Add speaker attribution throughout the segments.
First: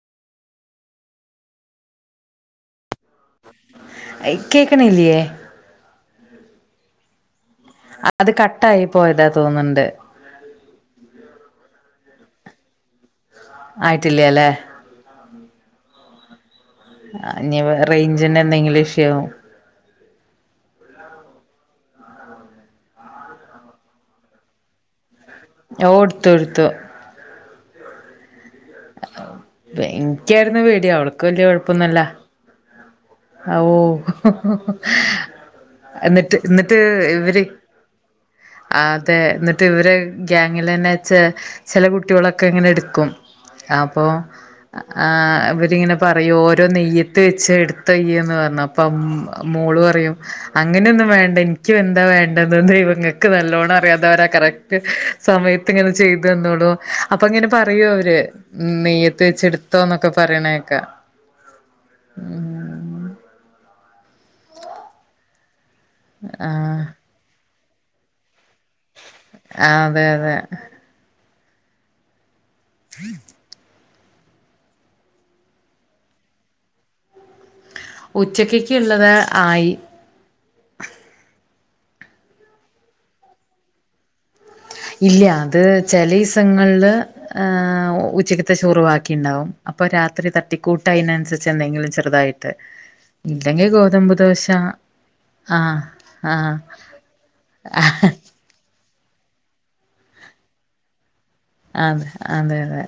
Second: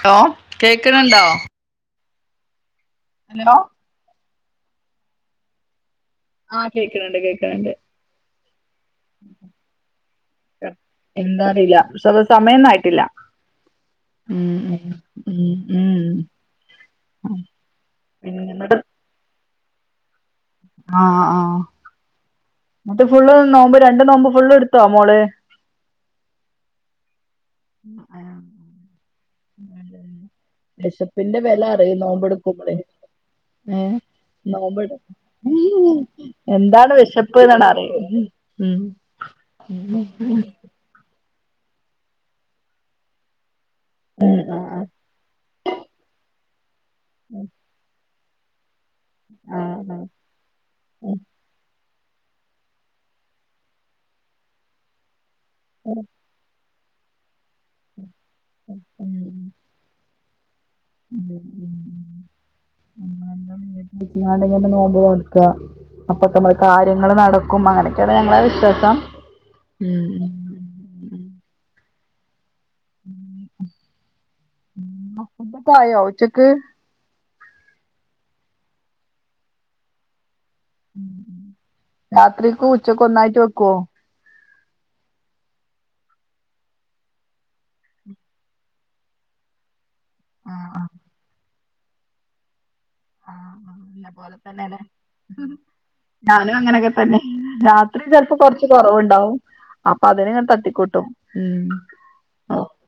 Speaker 1: Hello കേക്ക്ണ് ണ്ടോ hello
Speaker 2: കേക്കണില്ലേ
Speaker 1: ആഹ് കേക്കണ് ണ്ട് കേക്കണ് ണ്ട്
Speaker 2: അത് കട്ടായി പോയതാ തോന്ന്ണ്ട്
Speaker 1: എന്താറീല്ല [unintelligible] സമയൊന്നും ആയിട്ടില്ല
Speaker 2: ആയിട്ടില്ല അല്ലേ
Speaker 1: ഉം ഉം ഉം ഉം
Speaker 2: ആ ഇഞ് റൈഞ്ച്ന്റെ
Speaker 1: പിന്നെ എന്നിട്ട്
Speaker 2: എന്തെങ്കിലു ഇഷ്യു ആവും.
Speaker 1: ആ ആഹ് ന്നട്ട് ഫുള്ള് നോമ്പ് രണ്ട് നോമ്പ് ഫുള്ള് ഇട്ത്തോ മോള്.
Speaker 2: ഓ ട്ത്തുട്ത്തു.
Speaker 1: [unintelligible]
Speaker 2: പ് ഇൻക്ക്യാരുന്നു പേടി അവൾക്ക്
Speaker 1: വിശപ്പിന്റെ
Speaker 2: വല്യ
Speaker 1: വില
Speaker 2: കൊഴപ്പൊന്നുല്ല.
Speaker 1: [unintelligible]
Speaker 2: അ ഓ
Speaker 1: ഏ നോമ്പെടു
Speaker 2: എന്നിട്ട് ഇന്നിട്ട്
Speaker 1: എന്താണ് വിശപ്പ്
Speaker 2: ഇവര്.
Speaker 1: എന്നാണ് അറിയ ഉം
Speaker 2: അതെ ന്നട്ട് ഇവരെ ഗ്യാങ്. ലെന്നെ ചെ ചെല കുട്ട്യാളൊക്കെ ഇങ്ങനെ ട്ക്കും അപ്പോ. ആ ഇവരിങ്ങനെ പറയും ഓരോ നിയ്യത്ത് വെച്ച് ഇട്ത്തൊയ്യ്ന്ന് പർഞ്ഞ പ്പം
Speaker 1: ആ
Speaker 2: മോള്
Speaker 1: ആ
Speaker 2: പറയും അങ്ങനൊന്നും വേണ്ട ഇൻ ക്ക് എന്താ വേണ്ടെത് ദൈവങ്ങക്ക് നല്ലോണം അറിയാം അതവരാ കറക്റ്റ് സമയത്ത്ങ്ങനെ ചെയ് തിന്നോളു അപ്പൊങ്ങനെ പറയു അവര് നെയ്യത്ത് വെച്ചെടുത്തോന്നൊക്കെ പറിണേക്ക.
Speaker 1: ഉം ഉം ഉം. യാണ്ട്ങ്ങനെ നോമ്പ് നോൽക്ക അപ്പൊക്കമ്മളെ
Speaker 2: ആഹ്
Speaker 1: കാര്യങ്ങള് നട ക്കും അങ്ങനെക്കേണ് ഞങ്ങളെ വിശ്വാസം.
Speaker 2: ആ
Speaker 1: ഉം
Speaker 2: അതെ
Speaker 1: ഉം
Speaker 2: അതെ.
Speaker 1: ഉം ഉം
Speaker 2: [inaudible]
Speaker 1: ഉം ഫുഡക്കായോ ഉച്ചക്ക്.
Speaker 2: ഉച്ചക്ക്യക്ക്‌ള്ളത് ആയി.
Speaker 1: രാത്രിക്കും ഉച്ചക്കു ഒന്നായിട്ട് വെക്കൊ
Speaker 2: ഇല്ല്യ അത് ചെലയിസങ്ങൾല് ഏഹ് ഉച്ചക്ക്ത്തെ ചോറ് വാക്കിണ്ടാവും. അപ്പൊ രാത്രി
Speaker 1: ആഹ് ആഹ്
Speaker 2: തട്ടിക്കൂട്ട് അയിനൻസരിച്ച് എന്തെങ്കിലും ചെറുതായിട്ട്.
Speaker 1: ആഹ്
Speaker 2: ഇല്ലെങ്കി
Speaker 1: ആഹ് എന്നെ
Speaker 2: ഗോതമ്പ്
Speaker 1: പോലെ
Speaker 2: ദോശ.
Speaker 1: തന്നെല്ലേ
Speaker 2: ആഹ്
Speaker 1: ഞാനും
Speaker 2: ആഹ്
Speaker 1: അങ്ങനൊക്കെ തന്നെ രാത്രി ചെൽപ്പൊ കൊർ ച് കൊറവ്ണ്ടാവും അപ്പൊ അതിന് തട്ടിക്കൂട്ടും. ഉം
Speaker 2: ആ അതെ
Speaker 1: ഓ
Speaker 2: അതെ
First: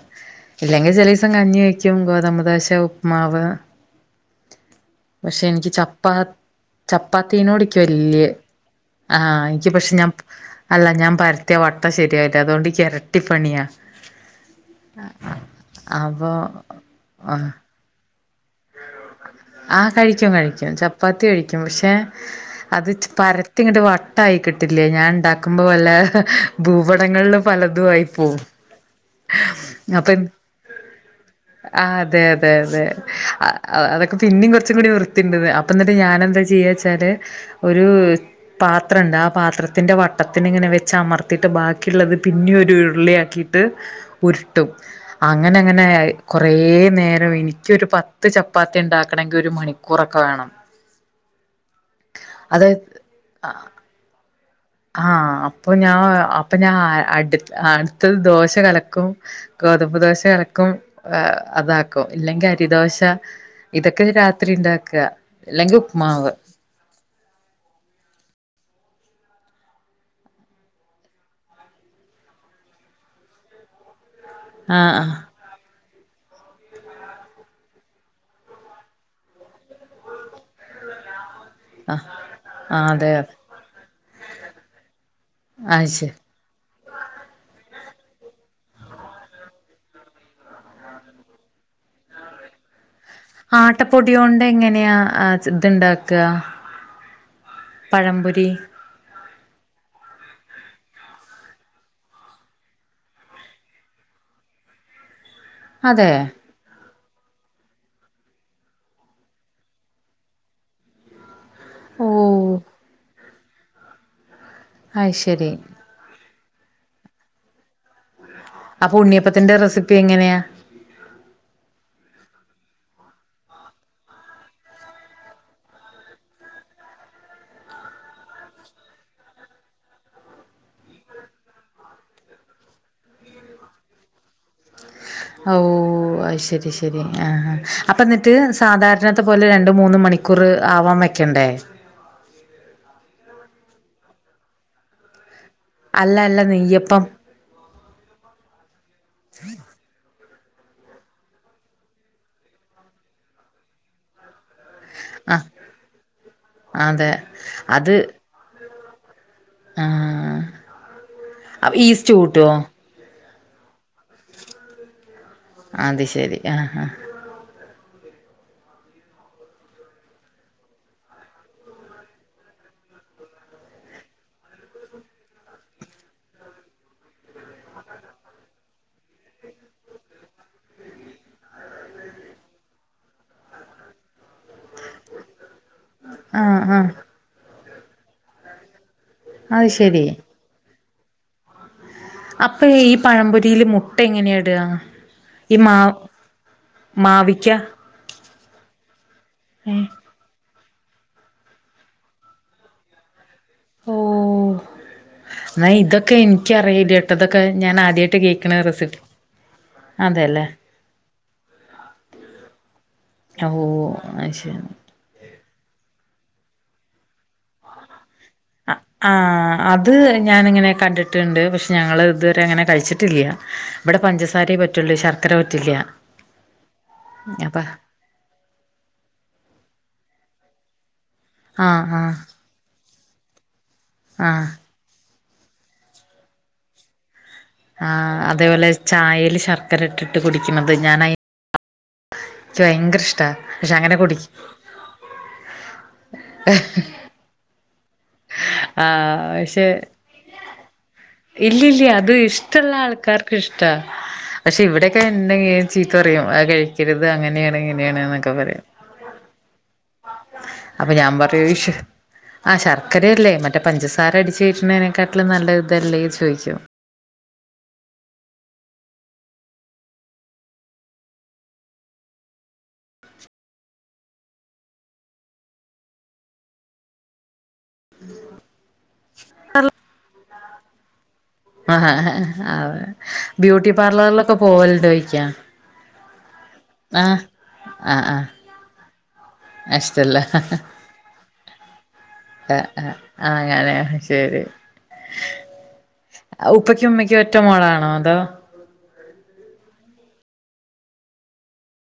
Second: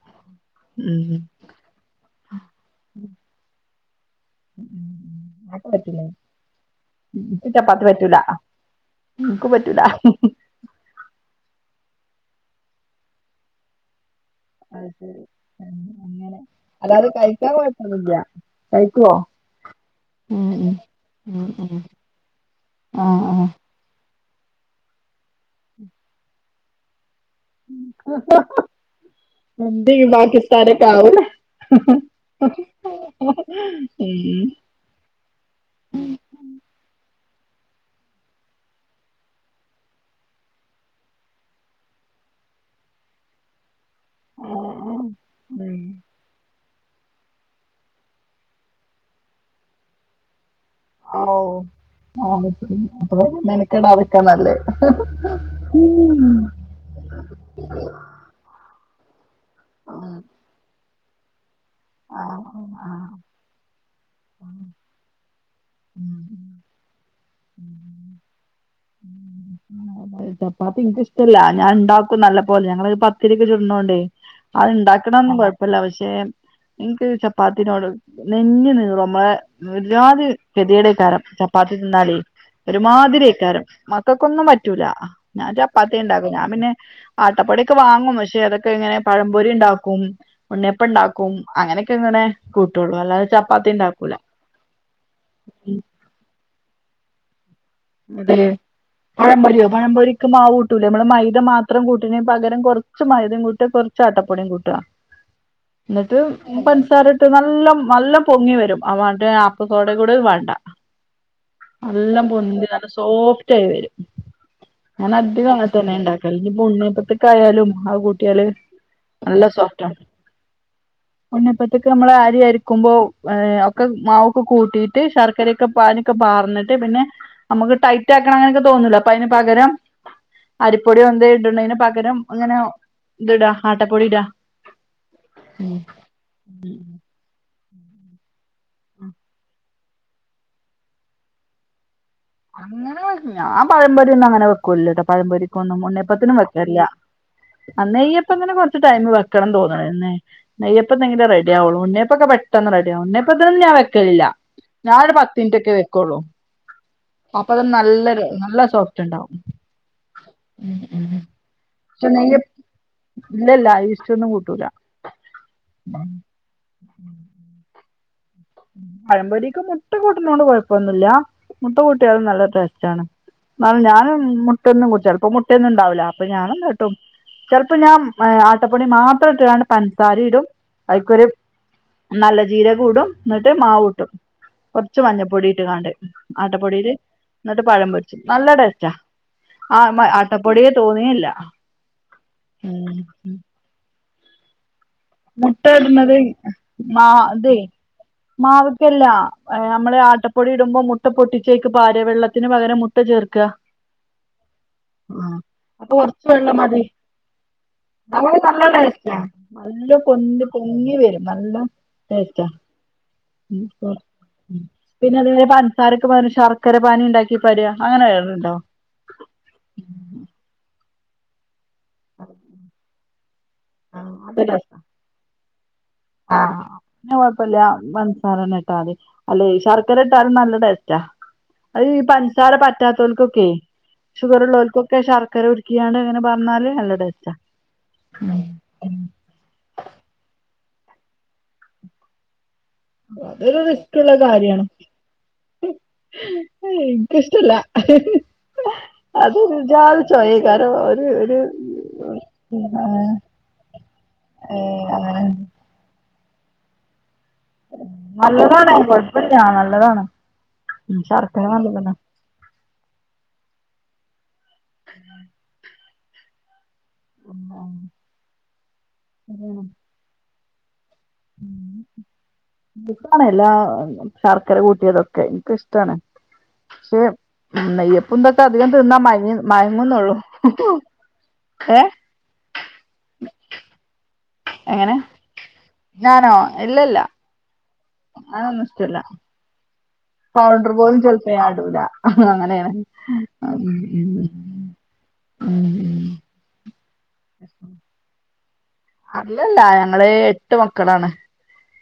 Speaker 2: ഇല്ലെങ്കി
Speaker 1: ഉം ഉം.
Speaker 2: ചെലീസം കഞ്ഞി വെക്കും ഗോതമ്പ് ദോശ, ഉപ്പ്മാവ്.
Speaker 1: ഉം ഉം
Speaker 2: പക്ഷെ എനിക്ക് ചപ്പാ
Speaker 1: എനിക്ക്
Speaker 2: ചപ്പാത്തീനോടിക്കു
Speaker 1: ചപ്പാത്തി പറ്റൂല
Speaker 2: വല്ല്യ ആഹ് എനിക്ക് പഷേ ഞാൻ പൂ അല്ല ഞാൻ പരത്തിയ വട്ടം ശരിയായിട്ട അതോണ്ട് ക്ക് എരട്ടിപ്പണിയാ.
Speaker 1: അയ് ശെരി ഉം
Speaker 2: അപ്പൊ
Speaker 1: അങ്ങനെ അല്ലാത്
Speaker 2: ആഹ്
Speaker 1: കയിക്കാൻ കൊയപ്പൊന്നുല്ല.
Speaker 2: ആഹ് കഴിക്കും കഴിക്കും ചപ്പാത്തി
Speaker 1: ഉം
Speaker 2: കഴിക്കും
Speaker 1: ഉം ഉം
Speaker 2: പഷേ അത് ച്
Speaker 1: ആഹ് ആഹ്
Speaker 2: പരത്തിങ്ങട്ട് വ ട്ടായി കിട്ടില്ലേ ഞാൻ ഇണ്ടാക്കുമ്പോ വല്ല ഭൂപടങ്ങളില് പലതും ആയി പോവും.
Speaker 1: എന്ത് ഈ
Speaker 2: അപ്പൊ ത്
Speaker 1: പാകിസ്ഥാനൊക്കെ ആവൂലേ
Speaker 2: ആ അതെ അതെ അതെ അ അ അതൊക്കെ
Speaker 1: ഉം
Speaker 2: പിന്നിം കൊർച്ചും കൂടി വ്ർത്തീണ്ട്ന്ന് അപ്പ ന്നിട്ട് ഞാനെന്താ ചെയ്യാച്ചാല് ഒരു പാത്രണ്ട് ആ പാത്രത്തിൻ്റെ വട്ടത്തിന് ഇങ്ങനെ വെച്ച് അമർത്തിട്ട് ബാക്കിള്ളത് പിന്നി ഒരു ഉരുളിയാക്കി ട്ട് ഉരുട്ടും അങ്ങനങ്ങനെ
Speaker 1: ഉം
Speaker 2: അഹ് കൊറേ നേരം എനിക്കൊരു പ ത്ത് ചപ്പാത്തി ഇണ്ടാക്കണങ്കിൽ ഒരു മണിക്കൂറൊക്കെ വേണം.
Speaker 1: ആ ഉ
Speaker 2: അത്
Speaker 1: അപ്പ മെനക്കെടാതക്കാ നല്ലേ
Speaker 2: ആഹ് അപ്പൊ ഞാൻ ഹ് അപ്പൊ ഞാൻ അഹ് അടു അടുത്ത ദോശ കലക്കും. ഗോതമ്പ് ദോശ കലക്കും ഹ് അതാ ക്കും
Speaker 1: ആഹ്
Speaker 2: ഇല്ലെങ്കി അരിദോശ
Speaker 1: ആഹ്
Speaker 2: ഇതൊക്കെ രാത്രി ഇണ്ടാക്ക അല്ലെങ്കി ഉപ്മാവ്.
Speaker 1: ഉം ഉം ഉം അഹ് ചപ്പാത്തി ഇൻക്കിഷ്ടല്ല ഞാൻ ഇണ്ടാക്കും നല്ല പോലെ ഞങ്ങളഹ് പത്തിരിഒക്കെ ചുട്ണോണ്ടേ.
Speaker 2: ആഹ്
Speaker 1: അത്ണ്ടാക്ണൊന്നും കൊയപ്പല്ല പഷേ ഇൻക്ക് ചപ്പാത്തിനോട് നെഞ്ഞ് നീറും അമ്മളെ ഒരുജാതി കെതിയെടേക്കാരം ച പ്പാത്തി
Speaker 2: ആഹ് ആഹ്
Speaker 1: തിന്നാളി
Speaker 2: ആഹ് അതെ അതെ
Speaker 1: ഒരുമാതിരിയേക്കാരം മക്കക്കൊന്നും പറ്റൂല ഞാ
Speaker 2: അത്
Speaker 1: ചപ്പാത്തിയാ
Speaker 2: ശരി
Speaker 1: ഇണ്ടാക്ക ഞാൻ പിന്നെ. ആട്ടപ്പൊടി ഒക്കെ വാങ്ങും പക്ഷെ അതക്കെ ഇങ്ങനെ പഴം പൊരി ഇണ്ടാക്കും ഉണ്ണിയപ്പിണ്ടാ ക്കും അങ്ങനെക്കെ ഇങ്ങനെ കൂട്ടൊള്ളൂ അല്ലാ
Speaker 2: ആട്ടപ്പൊട്യോങ്ങനെയാ ഇത്ണ്ടാക്കാ
Speaker 1: അതെ പഴംപൊര്യോ പഴംപൊരിക്ക് മാവൂട്ടൂലേ നമ്മള് മൈദ മാത്രം കൂട്ട്നീ പകരം കൊറ ച്ച് മൈദം കൂട്ടാ കൊറച്ച് അട്ടപ്പൊടിം കൂട്ട
Speaker 2: അതെ
Speaker 1: ന്നട്ട് പൻസാര ഇട്ട് നല്ല നല്ല പൊങ്ങി വരും ആ മറ്റേ അപ്പസോടേം കൂടെ വേണ്ട.
Speaker 2: ഓ
Speaker 1: നല്ലം പൊന്തി നല്ല സോഫ്റ്റ് ആയി വരും ഞാൻ
Speaker 2: അത് ശരി
Speaker 1: അധികം അങ്ങന തന്നേ ഇണ്ടാ ചെലരിപ്പ ഉണ്ണി അപ്പത്തിക്കായാലും അത് കൂട്ടിയാല്
Speaker 2: അപ്പൊ ഉണ്ണിയപ്പത്തിന്റെ റെസിപ്പി എങ്ങനെയാ?
Speaker 1: ഉണ്ണിയപ്പത്ത്ക്ക് നമ്മള് അരിയരക്കുമ്പോ ഏഹ് ഒക്കെ മാവൊക്കെ കൂട്ടീട്ട് ശർക്കരെ ക്ക പാനിഒക്കെ പാർന്നിട്ട് പിന്നനമുക്ക് ടൈറ്റ് ആക്കണം അങ്ങനെക്കെ തോന്നൂലെ അപ്പൊ അയിന് പകരം അരിപ്പൊടി ഒന്ത ഇടണേന് പകരം ഇങ്ങനെ ഇതിടാ ആട്ടപ്പൊടി ഇടാ
Speaker 2: ഓഹ് അത് ശരി ശരി ആഹ് അപ്പ എന്നിട്ട് സാധാരണത്തെ പോലെ ര ണ്ട് മൂന്ന് മണിക്കൂറ് ആവാൻ വെക്കണ്ടേ?
Speaker 1: അങ്ങനെവരില്ല ഞാൻ പഴമ്പൊരി ഒന്നും അങ്ങനെ വെക്കൂല്ലാട്ടോ പഴമ്പൊരിക്കൊന്നും
Speaker 2: അല്ല
Speaker 1: ഉണ്ണിയപ്പത്തിനും
Speaker 2: അല്ല
Speaker 1: വെക്കലില്യ
Speaker 2: നെയ്യപ്പം
Speaker 1: അഹ് നെയ്യപ്പത്തിന് കൊറച്ച് ടൈമ് വെക്കണം തോന്നണ് നെയ്യപ്പം ന്നെങ്കിലെ റെഡിയാവുള്ളൂ ഉണ്ണ്യപ്പൊക്കെ പെട്ടെന്ന് റെഡിയാവും ഉണ്ണ്യപ്പത്തിന് ഞാൻ വെക്കലില്ല ഞാൻ ഒരു
Speaker 2: ആ
Speaker 1: പത്തിൻന്റൊക്കെ വെക്കെള്ളൂ
Speaker 2: അതെ
Speaker 1: അപ്പതന്നെ
Speaker 2: അത്
Speaker 1: നല്ലൊര് നല്ല സോഫ്റ്റ് ഇണ്ടാവും.
Speaker 2: ആ
Speaker 1: ഉം ഉം
Speaker 2: ഈസ്റ്റ് കൂട്ടുവോ
Speaker 1: [unintelligible] ഇല്ലില്ല ഈസ്റ്റൊന്നും കൂട്ടൂലാ
Speaker 2: അത് ശെരി ആഹാ
Speaker 1: പഴമ്പൊരിക്ക് മുട്ട കൂട്ടുന്നോണ്ട് കൊഴപ്പൊന്നുവില്ല മുട്ട കൂട്ടിയാലും നല്ല ടേസ്റ്റാണ് എന്നാലും ഞാനും മുട്ടയൊന്നും [unintelligible] ചെലപ്പ മുട്ടയൊന്നും ഇണ്ടാവൂല്ല അപ്പൊ ഞാൻ എന്താട്ടും ചിലപ്പോ ഞാൻ ആട്ടപ്പൊടി മാത്രം ഇട്ടാണ്ട് പൻസാരേം ഇടും അതിക്കൊരു നല്ല ജീരകോം ഇടും എന്നിട്ട് മാവൂട്ടും കൊറച്ച് മഞ്ഞപ്പൊടിയിട്ട്ങ്ങാണ്ട്
Speaker 2: ആ ആ
Speaker 1: ആട്ടപ്പൊടീല് ന്നട്ട് പഴം പൊരിച്ചും നല്ല ടേസ്റ്റാ
Speaker 2: അത് ശരി
Speaker 1: ആഹ് ആട്ടപ്പൊടി തോന്നേയില്ല
Speaker 2: അപ്പ ഈ
Speaker 1: ഉം
Speaker 2: പഴമ്പൊരീല് മുട്ട എങ്ങനെ ഇടാ
Speaker 1: മുട്ട ഇട്ണത് മാ
Speaker 2: മാവിക്ക
Speaker 1: ഇതെ മാവ്ക്കെല്ല അഹ്
Speaker 2: ഏ?
Speaker 1: നമ്മള് ആട്ട പ്പൊടി ഇടുമ്പോ മുട്ട പൊട്ടിച്ചയ്ക്ക് പാരാ വെള്ളത്തിന് പകരം മുട്ട ചേർക്കാ
Speaker 2: ഓ എന്നാ
Speaker 1: അപ്പൊ
Speaker 2: ഇതൊക്കെ
Speaker 1: കൊറച്ച് വെള്ളം മതി
Speaker 2: എനിക്കറിയില്ല കേട്ടോ ഇതൊക്കെ ഞാൻ
Speaker 1: [unintelligible]
Speaker 2: ആദ്യമായിട്ട് കേൾക്കണ
Speaker 1: നല്ല
Speaker 2: റെസിപ്പി
Speaker 1: ടേസ്റ്റാ നല്ല പൊന്തി
Speaker 2: അതെല്ലേ
Speaker 1: പൊങ്ങി വരും നല്ല ടേസ്റ്റാ ഇം
Speaker 2: ഓ
Speaker 1: ആഹ്
Speaker 2: അത്
Speaker 1: ഉം
Speaker 2: ശരി
Speaker 1: പിന്നെ അതേ പൻസാരക്ക് പകരം ശർക്കരപ്പാനി ഇണ്ടാക്കി പകരുക അങ്ങനെ കേട്ടിട്ടുണ്ടോ
Speaker 2: ആഹ് അത് ഞാനിങ്ങനെ കണ്ട്ട്ട്ണ്ട് പക്ഷെ ഞങ്ങള് ഇത് വരെ അങ്ങനെ കഴിച്ചിട്ടില്ല ഇബടെ
Speaker 1: അത് രസാ
Speaker 2: പഞ്ചസാരെപറ്റുള്ളൂ ശർക്കര പറ്റില്ല
Speaker 1: ആഹ് പിന്നെ
Speaker 2: അപ്പ
Speaker 1: കൊഴപ്പില്ല പൻസാരന്നെ ഇട്ടാമതി അല്ല ഈ ശർക്കര ഇട്ടാലും നല്ല ടേസ്റ്റാ
Speaker 2: ആഹ്
Speaker 1: അത്ഈ
Speaker 2: ആഹ്
Speaker 1: പൻസാര പറ്റാതോൽക്കൊക്ക്യ ഷുഗർ
Speaker 2: ആഹ്
Speaker 1: ഉള്ളോൽക്കും ച്ച് ശർക്കര ഉര്കിക്കാണ്ട് ഇങ്ങനെ പാർന്നാല് നല്ല ടേസ്റ്റാ
Speaker 2: ആഹ് അതേപോലെ ചായേല് ശർക്കര ഇട്ടിട്ട് കുടിക്കണത് ഞാന ഇഷ്ടാ
Speaker 1: അതൊരു
Speaker 2: പക്ഷെ അങ്ങനെ
Speaker 1: റിസ്‌ക്കിള്ള
Speaker 2: കുടിക്കും
Speaker 1: കാര്യാണ്. ഇഷ്ടല്ല
Speaker 2: ആഹ് പക്ഷെ
Speaker 1: അതൊരുജാതി ചൊയയ്ക്കാരം ഒരു ര് [unintelligible]
Speaker 2: ‌ക്കിഷ്ടാ പക്ഷെ ഇവിടെയൊക്കെ ഇണ്ടെങ്കി ചീത്ത പറയും അത് കഴിക്കരുത് അങ്ങനെയാണ് ഇങ്ങനെയാണ്ന്നൊക്കെ പറയും
Speaker 1: നല്ലതാണ് കുഴപ്പമില്ല നല്ലതാണ്
Speaker 2: അപ്പ ഞാൻ
Speaker 1: ശർക്കര
Speaker 2: പറയും വിഷ്
Speaker 1: നല്ലതല്ല
Speaker 2: ആഹ് ശർക്കരയല്ലേ മറ്റേ പഞ്ചസാര അടിച്ച് കേറ്റ്നെണെക്കാട്ട്ലും നല്ല ഇതല്ലേ ചോയ്ച്ചും
Speaker 1: ആ ആഹ് ഉ ഉം ഇക്കാണല്ലാ ശർക്കര കൂട്ടിയതൊക്കെ ഇനക്ക് ഇഷ്ടാണ്. പക്ഷെ നെയ്യ ഇപ്പന്തൊക്കെ അധികം തിന്നാ മ മയങ്ങുന്നുള്ളു ഏഹ
Speaker 2: ആ ആ ബ്യൂട്ടി പാർലറിലൊക്കെ
Speaker 1: എങ്ങനെ
Speaker 2: പോവലുണ്ടോഴിക്കാ, ആഹ
Speaker 1: ആതോന്നുംഷ്ടല്ല
Speaker 2: ഇഷ്ടല്ല ആ
Speaker 1: പൗടർ പോലും ചിലപ്പോ ഞാൻടൂല അങ്ങനെയാണ്
Speaker 2: ആ ആ അങ്ങനെ ശരി
Speaker 1: ഉം ഉം
Speaker 2: ഉപ്പയ്ക്കും ഉമ്മക്കും ഒറ്റ മോളാണോ അതോ
Speaker 1: അല്ലല്ല ഞങ്ങള് എട്ട് മക്കളാണ്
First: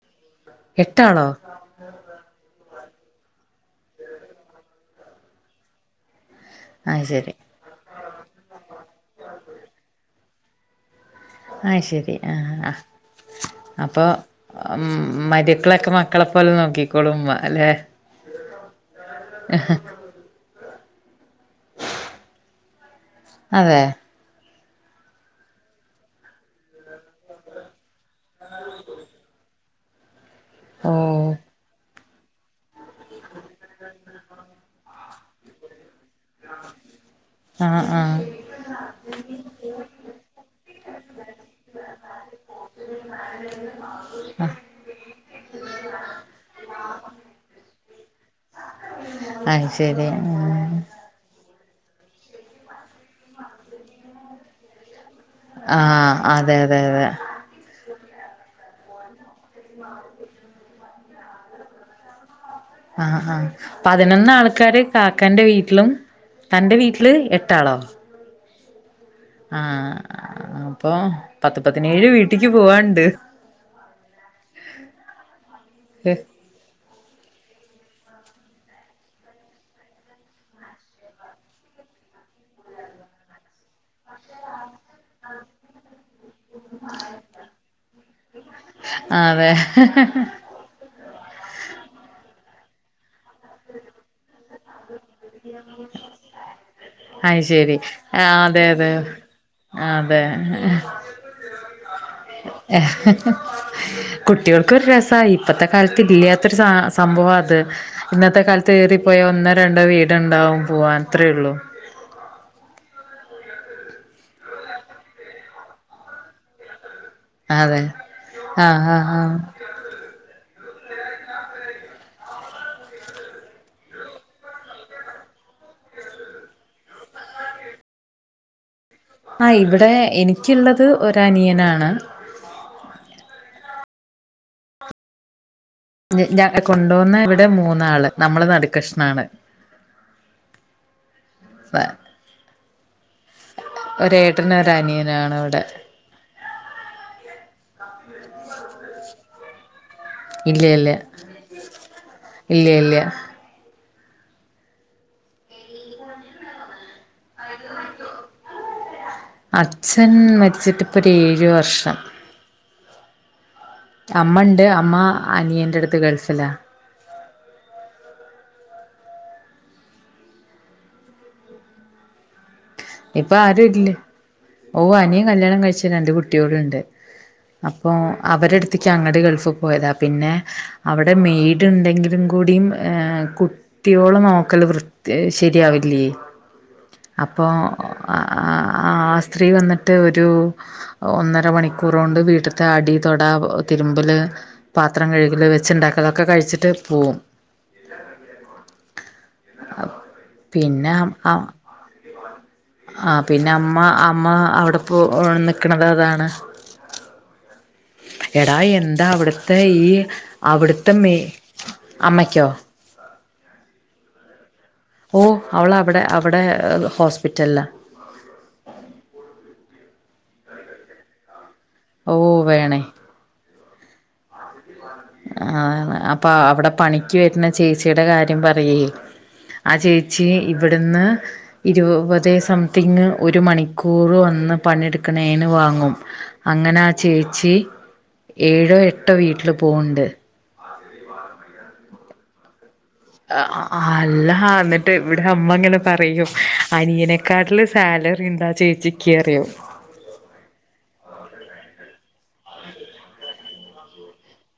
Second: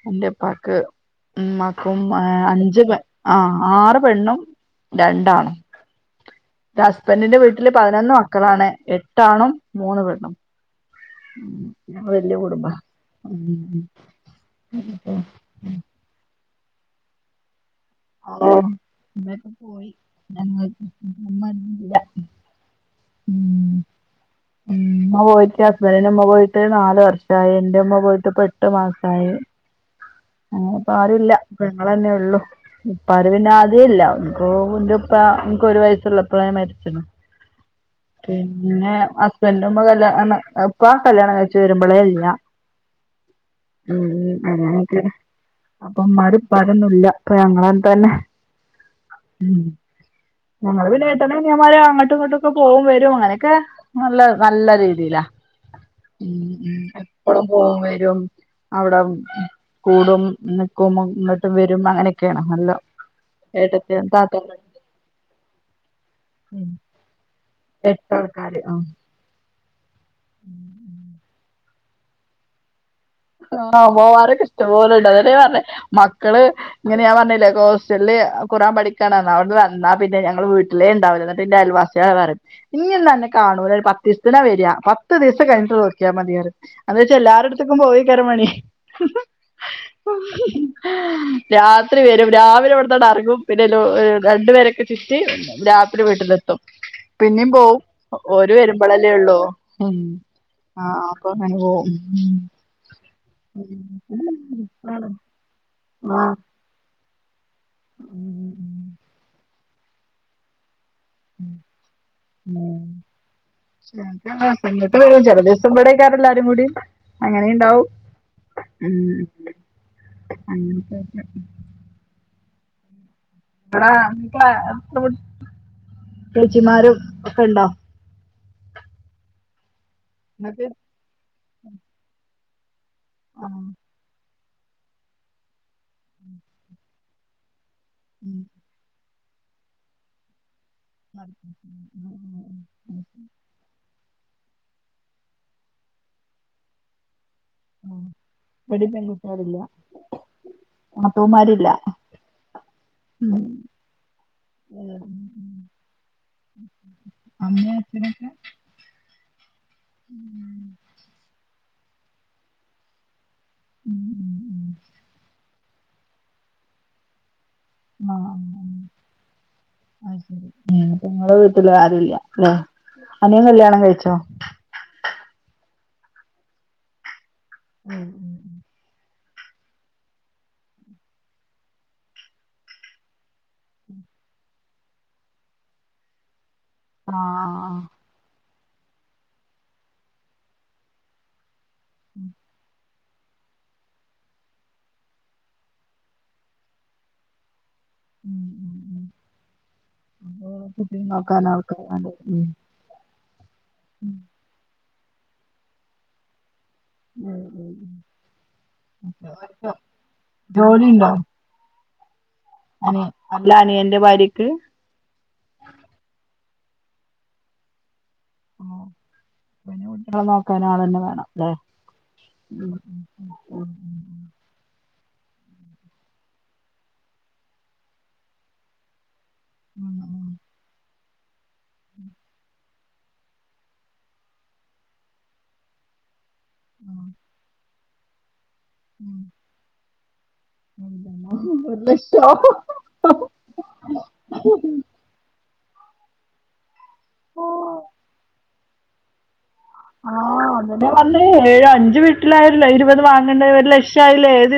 Speaker 1: എന്റുപ്പാക്ക്
Speaker 2: എട്ടാളോ
Speaker 1: ഉമ്മാ ഇപ്പം അഞ്ച് പ ആറ് പെണ്ണും രണ്ടാണും
Speaker 2: ആ ശരി
Speaker 1: ഹസ്ബൻഡറിന്റെ വീട്ടില് പതിനൊന്ന് മക്കളാണ് എട്ടാണും മൂന്ന് പെണും
Speaker 2: ആ
Speaker 1: ഉ ഞ
Speaker 2: ശരി ആ
Speaker 1: വല്യ കുടുംബ
Speaker 2: ആ മക്കളൊക്കെ മക്കളെ പോലെ നോക്കിക്കോളും ഉമ്മ അല്ലെ
Speaker 1: ആ ഇമ്മോക്കെ പോയി മ്മന്ന് ഇല്ല
Speaker 2: അതെ
Speaker 1: ഉഇമ്മപോയിറ്റ് ഹസ്ബന്റിന്റെ ഇമ്മപോയിറ്റ് നാല് വർഷായി, ന്റെ ഇമ്മ പോയിട്ട് ഇപ്പോ എട്ടു മാസായി.
Speaker 2: ഓ
Speaker 1: അങ്ങനെപ്പരുല്ല ഞങ്ങളന്നെ ഉള്ളു ഇപ്പറിവിന്ന ആദ്യേ ഇല്ല ഒന്ന അപ്പോ എന്റെപ്പ നിനിക്ക് ഒരു വയസ്സുള്ള അപ്പള മരിച്ചണ്
Speaker 2: ആ ആ
Speaker 1: പിന്നെ പമ്മ കല്യാ ഇപ്പൊ ആ കല്യാണം കഴച്ച് വരുമ്പോളേ അല്ല
Speaker 2: [unintelligible]
Speaker 1: ഉം
Speaker 2: ആ
Speaker 1: അങ്ങക്കെയാ അപ്പൊ ഉമ്മാരും ഉപ്പാരും ഇല്ല്യ ഇപ്പൊ ഞങ്ങന്ത തന്നെ
Speaker 2: അത് ശരി
Speaker 1: ഞങ്ങള് പിന്ന ഏട്ടനും അനിയന്മാരും അങ്ങട്ടും ഇങ്ങട്ടും ഒക്കെ പോകും വരും അങ്ങനെയൊക്കെ നല്ല നല്ല രീതിയിലാ.
Speaker 2: ആഹ്
Speaker 1: ഉം
Speaker 2: അതെ അതെ
Speaker 1: ഉം
Speaker 2: അതെ
Speaker 1: എപ്പളും. പോകും വരും അവിടെ കൂടും ന്ക്കും ഇങ്ങോട്ടും വരും അങ്ങനെ ക്കേണ് നല്ലൊ
Speaker 2: ആഹ് ആഹ് പതിനൊന്നാൾക്കാര് കാക്കന്റെ വീട്ടിലും തൻ്റെ വീട്ടില് എട്ടാളോ?
Speaker 1: എട്ടാൾക്കാര്. ആഹ്
Speaker 2: ആഹ് അപ്പൊ പത്ത് പതിനേഴ് വീട്ടിക്ക് പോവാൻണ്ട്.
Speaker 1: അത് നൂറാവും. പോവാനൊക്കെ ഇഷ്ടംപോലണ്ട് അതെന്നേ പർഞ്ഞെ മക്കള് ഇങ്ങനെ ഞാൻ പർഞ്ഞിലേ. ഹോസ്റ്റലില് കുറാൻ പഠിക്കാണ് ന്ന്, അവിടുന്ന് വന്നാ പിന്നെ ഞങ്ങള് വീട്ടിലേ ഉണ്ടാവൂല്ല ഇന്നട്ട് ഇന്റെ അയൽവാസി [unintelligible] ന്നറിം ഇഞ്ഞിന്നന്നെ കാണൂല പത്തീസ്‌ത്തിനാ വരാ. പ ത്ത് ദിവസം കഴിഞ്ഞ് ട്ട് നോക്കിയാ മതി പറിം. എന്താച്ചാ എല്ലാരട്ത്ക്കും പോയി മണേ
Speaker 2: അതെ
Speaker 1: രാത്രി വരും രാവിലെ ഇവട്ന്നാണ്ട് അർങ്ങും പിന്നെ എല്ലോ രണ്ടുപേരെ ക്കെ ചുറ്റി രാത്രി വീട്ടിലെത്തും.
Speaker 2: അത്
Speaker 1: പിന്നിം
Speaker 2: ശരി
Speaker 1: പോവും
Speaker 2: ആഹ്
Speaker 1: ഓരു
Speaker 2: അതെ അതെ
Speaker 1: വരുമ്പളല്ലേ ഒള്ളൂ ഉം.
Speaker 2: അതെ
Speaker 1: ആഹ് ആഹ് അപ്പൊ അങ്ങനെ പോവും.
Speaker 2: കുട്ടികൾക്കൊരു
Speaker 1: ആണ്
Speaker 2: രസായി. ഇപ്പത്തെ കാലത്ത്
Speaker 1: ആഹ്
Speaker 2: ഇല്ല്യാത്തൊരു സാ സംഭവാ ത്. ഇന്നത്തെ കാലത്ത് ഏറിപ്പോയാ ഒന്നോ രണ്ടോ വീട്ണ്ടാവും പൂവാൻ അത്രേ ള്ളു.
Speaker 1: ആഹ്. ചെൽപ്പങ്ങള് ഇങ്ങട്ട് വരും ചെല ദിവസം ഇവടെകാരം എല്ലാരും കൂടി.
Speaker 2: അതെ
Speaker 1: അങ്ങനീണ്ടാവും
Speaker 2: ആഹ്
Speaker 1: ഉം
Speaker 2: ആഹ് ആഹ്
Speaker 1: അങ്ങൻത്തൊക്കെ ആഹ് [unintelligible] ചേച്ചിമാരും ഒക്കെ ണ്ടോ?
Speaker 2: ആ ഇവടെ
Speaker 1: ഇങ്ങക്ക്
Speaker 2: എനിക്കുള്ളത് ഒരനിയനാണ്.
Speaker 1: ആഹ്
Speaker 2: ഞ് ഞ കൊണ്ടോന്ന വിടെ മൂന്നാള് നമ്മള് നടുക്കഷ്ണാണ്. വ-
Speaker 1: [inaudible]
Speaker 2: ഒരേട്ടനും ഒരനിയനാണ് വടെ.
Speaker 1: ആഹ് വടിം പെങ്കുട്ട്യേളില്ല
Speaker 2: ഇല്ല ഇല്ല
Speaker 1: നാത്തൂമാരില്ല
Speaker 2: ഇല്ല ഇല്ല
Speaker 1: മ് ഉം ഉം ഉം അമ്മേ അച്ഛനൊക്കെ ഊം
Speaker 2: ഒരേഴ് വർഷം
Speaker 1: ഉം
Speaker 2: അമ്മണ്ട്
Speaker 1: ഉം
Speaker 2: അമ്മ അനിയന്റെടുത്ത് ഗൾഫില
Speaker 1: ആഹ് മ് മ് അഹ് ശരി ഇനിപ്പ ഇങ്ങളെ വീട്ടിലാരുല്ല്യ ലെ
Speaker 2: ഇപ്പ ആരുല്ല ഓഹ് അനിയൻ കല്യാണം കഴിച്ച് രണ്ട് കുട്ട്യോളുണ്ട് അപ്പൊ
Speaker 1: ഉം ഉം
Speaker 2: അവരെടുത്ത്ക് ച്ചങ്ങട് ഗൾഫി പോയതാ പിന്നെ അവിടെ മെയ്ട് ണ്ടെങ്കിലും കൂടീം ഏഹ് കുട്ട് ട്ടിയോളെ നോക്കല് വൃത്തി ശരിയാവില്ലേയ്
Speaker 1: ഉം
Speaker 2: അപ്പൊ
Speaker 1: ആഹ്
Speaker 2: ആ..... സ്ത്രീ വന്നിട്ട് ഒരു ഒന്നര മണി കുറോണ്ട് വീട്ട്ത്തെ അടി തൊട തിരുമ്പല് പാത്രം കഴുകല് വെച്ചുണ്ടാക്കലൊക്കെ കഴിച്ചിട്ട് പോവും
Speaker 1: മ് മ് മ് അ
Speaker 2: പിന്നെ
Speaker 1: കുട്ടിനെ നോക്കാനാൾക്കാര് [unintelligible]
Speaker 2: ആഹ് പിന്നെ അമ്മ അമ്മ അവിടെപ്പോ നിക്കണതതാണ്
Speaker 1: ഉം ഉം
Speaker 2: എടാ എന്താ അവിട്ത്തെ
Speaker 1: ഉം
Speaker 2: ഈ അവിട്ത്തെ മേ അമ്മക്കോ
Speaker 1: ആഹ് അല്ല അനിയന്റെ ഭാര്യക്ക്
Speaker 2: ഓഹ് അവളവിടെ അവിടെ ഹോസ്പിറ്റൽല
Speaker 1: ആഹ് അപിന്നെ കുട്ടികളെ നോക്കൻ ആളന്നെ വേണം ല്ലെ
Speaker 2: ഓ
Speaker 1: മ്
Speaker 2: വേണേ
Speaker 1: മ് മ് മ് മ്
Speaker 2: ആഹ് അപ്പൊ അവിടെ പണിക്ക് വര്ണെ ചേച്ചിടെ കാര്യം പറയൊയ് ആ
Speaker 1: ഉം
Speaker 2: ചേച്ചി ഇവ്ട്ന്ന് ഇരുവതേ സം തിങ്ങ് ഒരു മണിക്കൂർ വന്ന് പണിട്ക്ക്ണേന് വാങ്ങും അങ്ങനാ ചേച്ചി ഏഴോ എട്ടോ വീട്ടിൽ പോവ്ണ്ട്
Speaker 1: മ് ഒരു ലക്ഷോ
Speaker 2: അ-അ അല്ല ന്നിട്ട് വിടെ അമ്മ ങ്ങനെ പറയും അനിയനെക്കാട്ടിലും സാലറിണ്ട് ആ ചേച്ചിക്ക്‌റിയും
Speaker 1: ആഹ് അതന്നെ പറഞ്ഞെ ഏഹ്അഞ്ചു വീട്ടിലായിട്ടല്ലേ ഇരുപത് വാങ്ങുന്നേ ഒരു ലക്ഷം ആയില്ലേ ഏത്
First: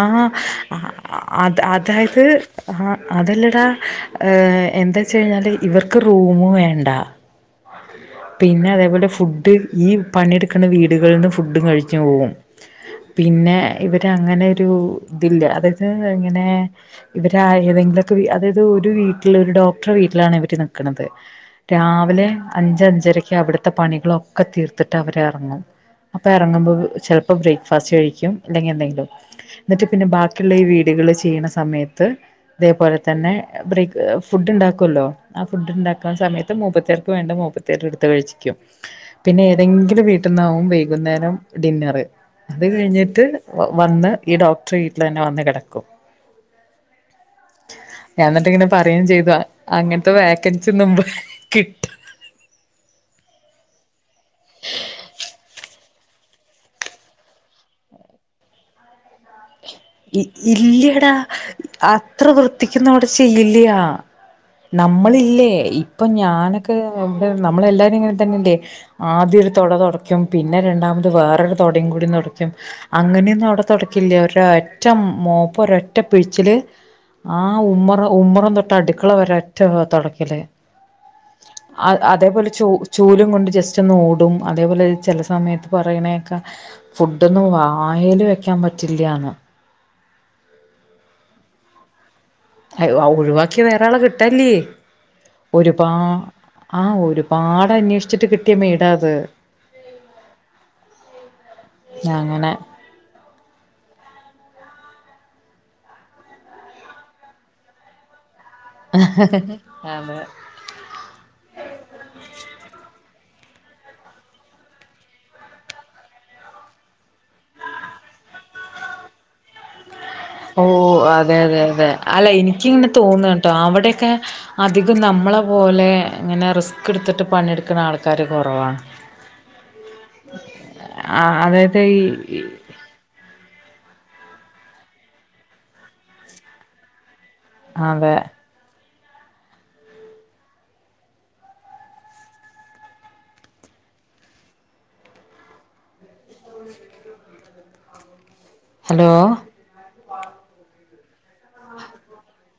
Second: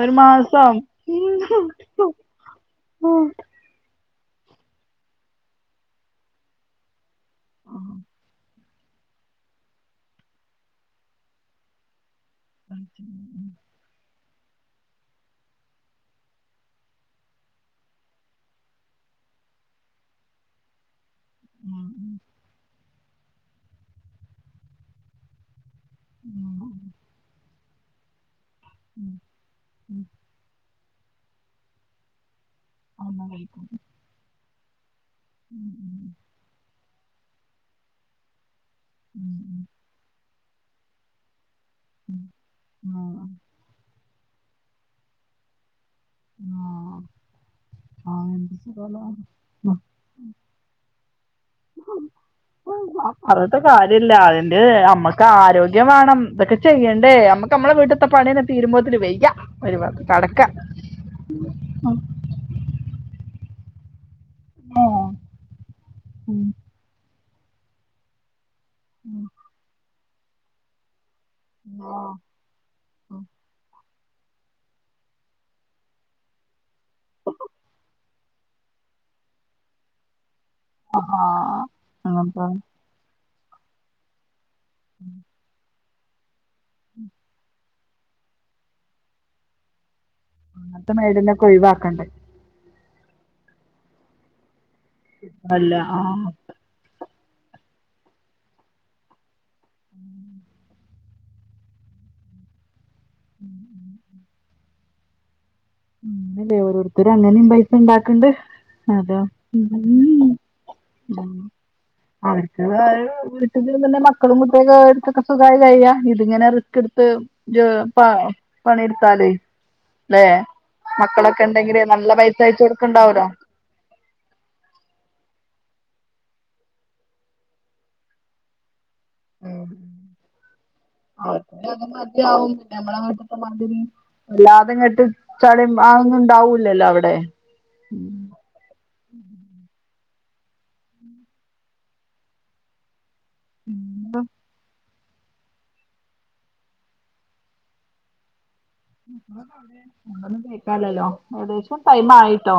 Speaker 1: ഒരു മാസം
Speaker 2: ആഹ് അത് അതായത് ഹ അതല്ലടാ ഏഹ് എന്താച്ചഴിഞ്ഞാല് ഇവർക്ക് ഒര് റൂമ് വേണ്ട പിന്നെ അതേപോലെ ഫുഡ് ഈ പണിയെടുക്ക്‌ണ വീടുകളിന്ന് ഫുഡും കഴിച്ച് പോവും പിന്നെ ഇവര് അങ്ങനൊരു ഇതില്ല [unintelligible] ഇങ്ങനെ ഇവര് ആ ഏതെങ്കിലൊക്കെ വീ അതായത് ഒരു വീട്ടിൽ ഒരു ഡോക്ടറെ വീട്ടിലാണ് ഇവര് നി ക്ക്‌ണത്
Speaker 1: ഉം
Speaker 2: രാവിലെ അഞ്ചഞ്ച് രക്ക് അവിടുത്തെ പണികളൊക്കെ തീർത്തിട്ട് അവരെർങ്ങും അപ്പൊ
Speaker 1: ഉം
Speaker 2: എർങ്ങുമ്പോ
Speaker 1: ഉം
Speaker 2: ചെൽപ്പോ ബ്രേക്ക്ഫാസ്റ്റ് കഴിക്കും അല്ലെങ്കി എന്തെങ്കിലും എന്നിട്ട് പിന്നെ ബാ ക്കിള്ള ഈ വീടുകള് ചെയ്യണ സമയത്ത്
Speaker 1: അതൊന്നും
Speaker 2: തേപോലെതന്നെ
Speaker 1: കഴിക്കും
Speaker 2: ബ്രേക്ക് ഫുഡ്ണ്ടാക്കോല്ലോ ആ
Speaker 1: ഉം ഉം
Speaker 2: ഫുഡ്ണ്ടാക്കാൻ സമയത്ത് മൂപ്പത്യാർക്ക് വേണ്ടത് മൂപ്പത്യാര് ഇട്ത്ത് കഴിച്ചിക്കും പിന്നെ ഏതെങ്കിലും വീ ന്നാവും വൈകുന്നേരം ഡിന്നർ അത് കഴിഞ്ഞിട്ട് വ വന്ന് ഈ ഡോക്ടറെ വീട്ടിലന്നെ വന്ന് കെടക്കും ഞാന്നിട്ട് ങ്ങനെ പറയും ചെയ്തു അങ്ങൻ ത്ത വേക്കൻസ് നമ്മ കിട്ടു
Speaker 1: [inaudible] പറഞ്ഞിട്ട് കാര്യല്ല അതിന്റെ അമ്മക്ക് ആരോഗ്യം വാണം തൊക്കെ ചെയ്യണ്ടേ മ്മക്ക് ക്ക മ്മളെ വീട്ട് ത്തെ പണ്യന്നെ തീരുമ്പോത്തിന് വെയ്യ.
Speaker 2: ഇ ഇല്ല്യയടാ അത്ര വൃത്തിക്കൊന്നും അവിടെ ചെയ്യില്ല്യാ. നമ്മളില്ലേ ഇപ്പം ഞാനൊക്കെ ഇവടെ നമ്മളെല്ലാരുങ്ങൻ തന്നെല്ലേ. ആദ്യ ഒരു തൊട തൊടക്കും. പിന്നെ രണ്ടാമത് വേറൊരു തൊടിം കൂടി തൊടി ക്ക്യും. അങ്ങന്യൊന്നും അവ്ടെ തൊടക്കില്ല ഒരൊറ്റ മോപ്പ ഒരൊറ്റ പിഴിച്ചില് ആ ഉമ്മറ ഉമ്മറം തൊട്ട് അടുക്കള വരെ ഒറ്റ തൊടക്കല് അ
Speaker 1: അങ്ങനത്തെ
Speaker 2: അതേപോലെ ചു ചൂലും കൊണ്ട് ജസ്റ്റ് ഒന്ന് ഓ ടും അതേപോലെ ചെല സമയത്ത് പറയ്ണേക്കെ ഫുഡൊന്നും വായേൽ വെക്കാൻ പ റ്റില്ല്യാന്ന്.
Speaker 1: അങ്ങൻത്തെ മെയ്ഡിനൊക്കെ ഒഴിവാക്കണ്ടേ.
Speaker 2: ഹലൊ ആഹ് ഒഴിവാക്കിയാ വേറാളെ കിട്ടാ ല്ല്യേ.
Speaker 1: അല്ല
Speaker 2: ഒരുപാ ആഹ് ഒരുപാട് അന്വേഷിച്ചിട്ട് കിട്ടിയ മെയ്ഡാത്. ഞങ്ങനെ
Speaker 1: ഉണ്ട്ല്ലേ ഓരോരുത്തര് അങ്ങനിം പൈസ ഉണ്ടാക്കണ്ട് അതോ.
Speaker 2: അതെ
Speaker 1: [unintelligible] വീട്ട് ല്‌ര്ന്നന്നെ മക്കളും കുട്ടികക്കെ ട്‌ത്തൊക്കെ സുഖായി കഴിയാ. ഇതിങ്ങനെ റിസ്ക് ഇട്ത്ത് ജോ പ പണി ട്ത്താലെ ലേ.
Speaker 2: ഓഹ് അതെയതെയതെ അല്ല
Speaker 1: അയച്ചു
Speaker 2: എനിക്കിങ്ങനെ
Speaker 1: കൊടുക്കണ്ടാവല്ലോ
Speaker 2: തോന്നാട്ടോ അവിടക്കെ അധികും നമ്മളെ പോലെ ഇങ്ങനെ റിസ്കിടുത്തിട്ട് പണിട്കണ ആള്ക്കാര് കൊറവാണ്. ആ
Speaker 1: അവർക്ക് പിന്നെ
Speaker 2: അതായത്
Speaker 1: അത്
Speaker 2: ഈ
Speaker 1: [inaudible]
Speaker 2: അതെ
Speaker 1: [unintelligible]
Speaker 2: ഹലോ
Speaker 1: [unintelligible] കേക്കാലല്ലോ ഏകദേശം ടൈമായിട്ടോ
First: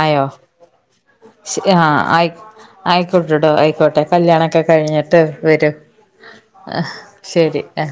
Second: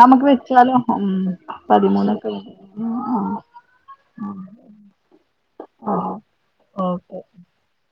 Speaker 2: ആയോ ആഹ ആയി
Speaker 1: ആ
Speaker 2: ആയിക്കോട്ടെടോ ആയിക്കോട്ടെ. കല്യാണൊക്കെ കഴിഞ്ഞിട്ട് വര്.
Speaker 1: ആ
Speaker 2: ആ
Speaker 1: ഓക്കെ
Speaker 2: ശരി അ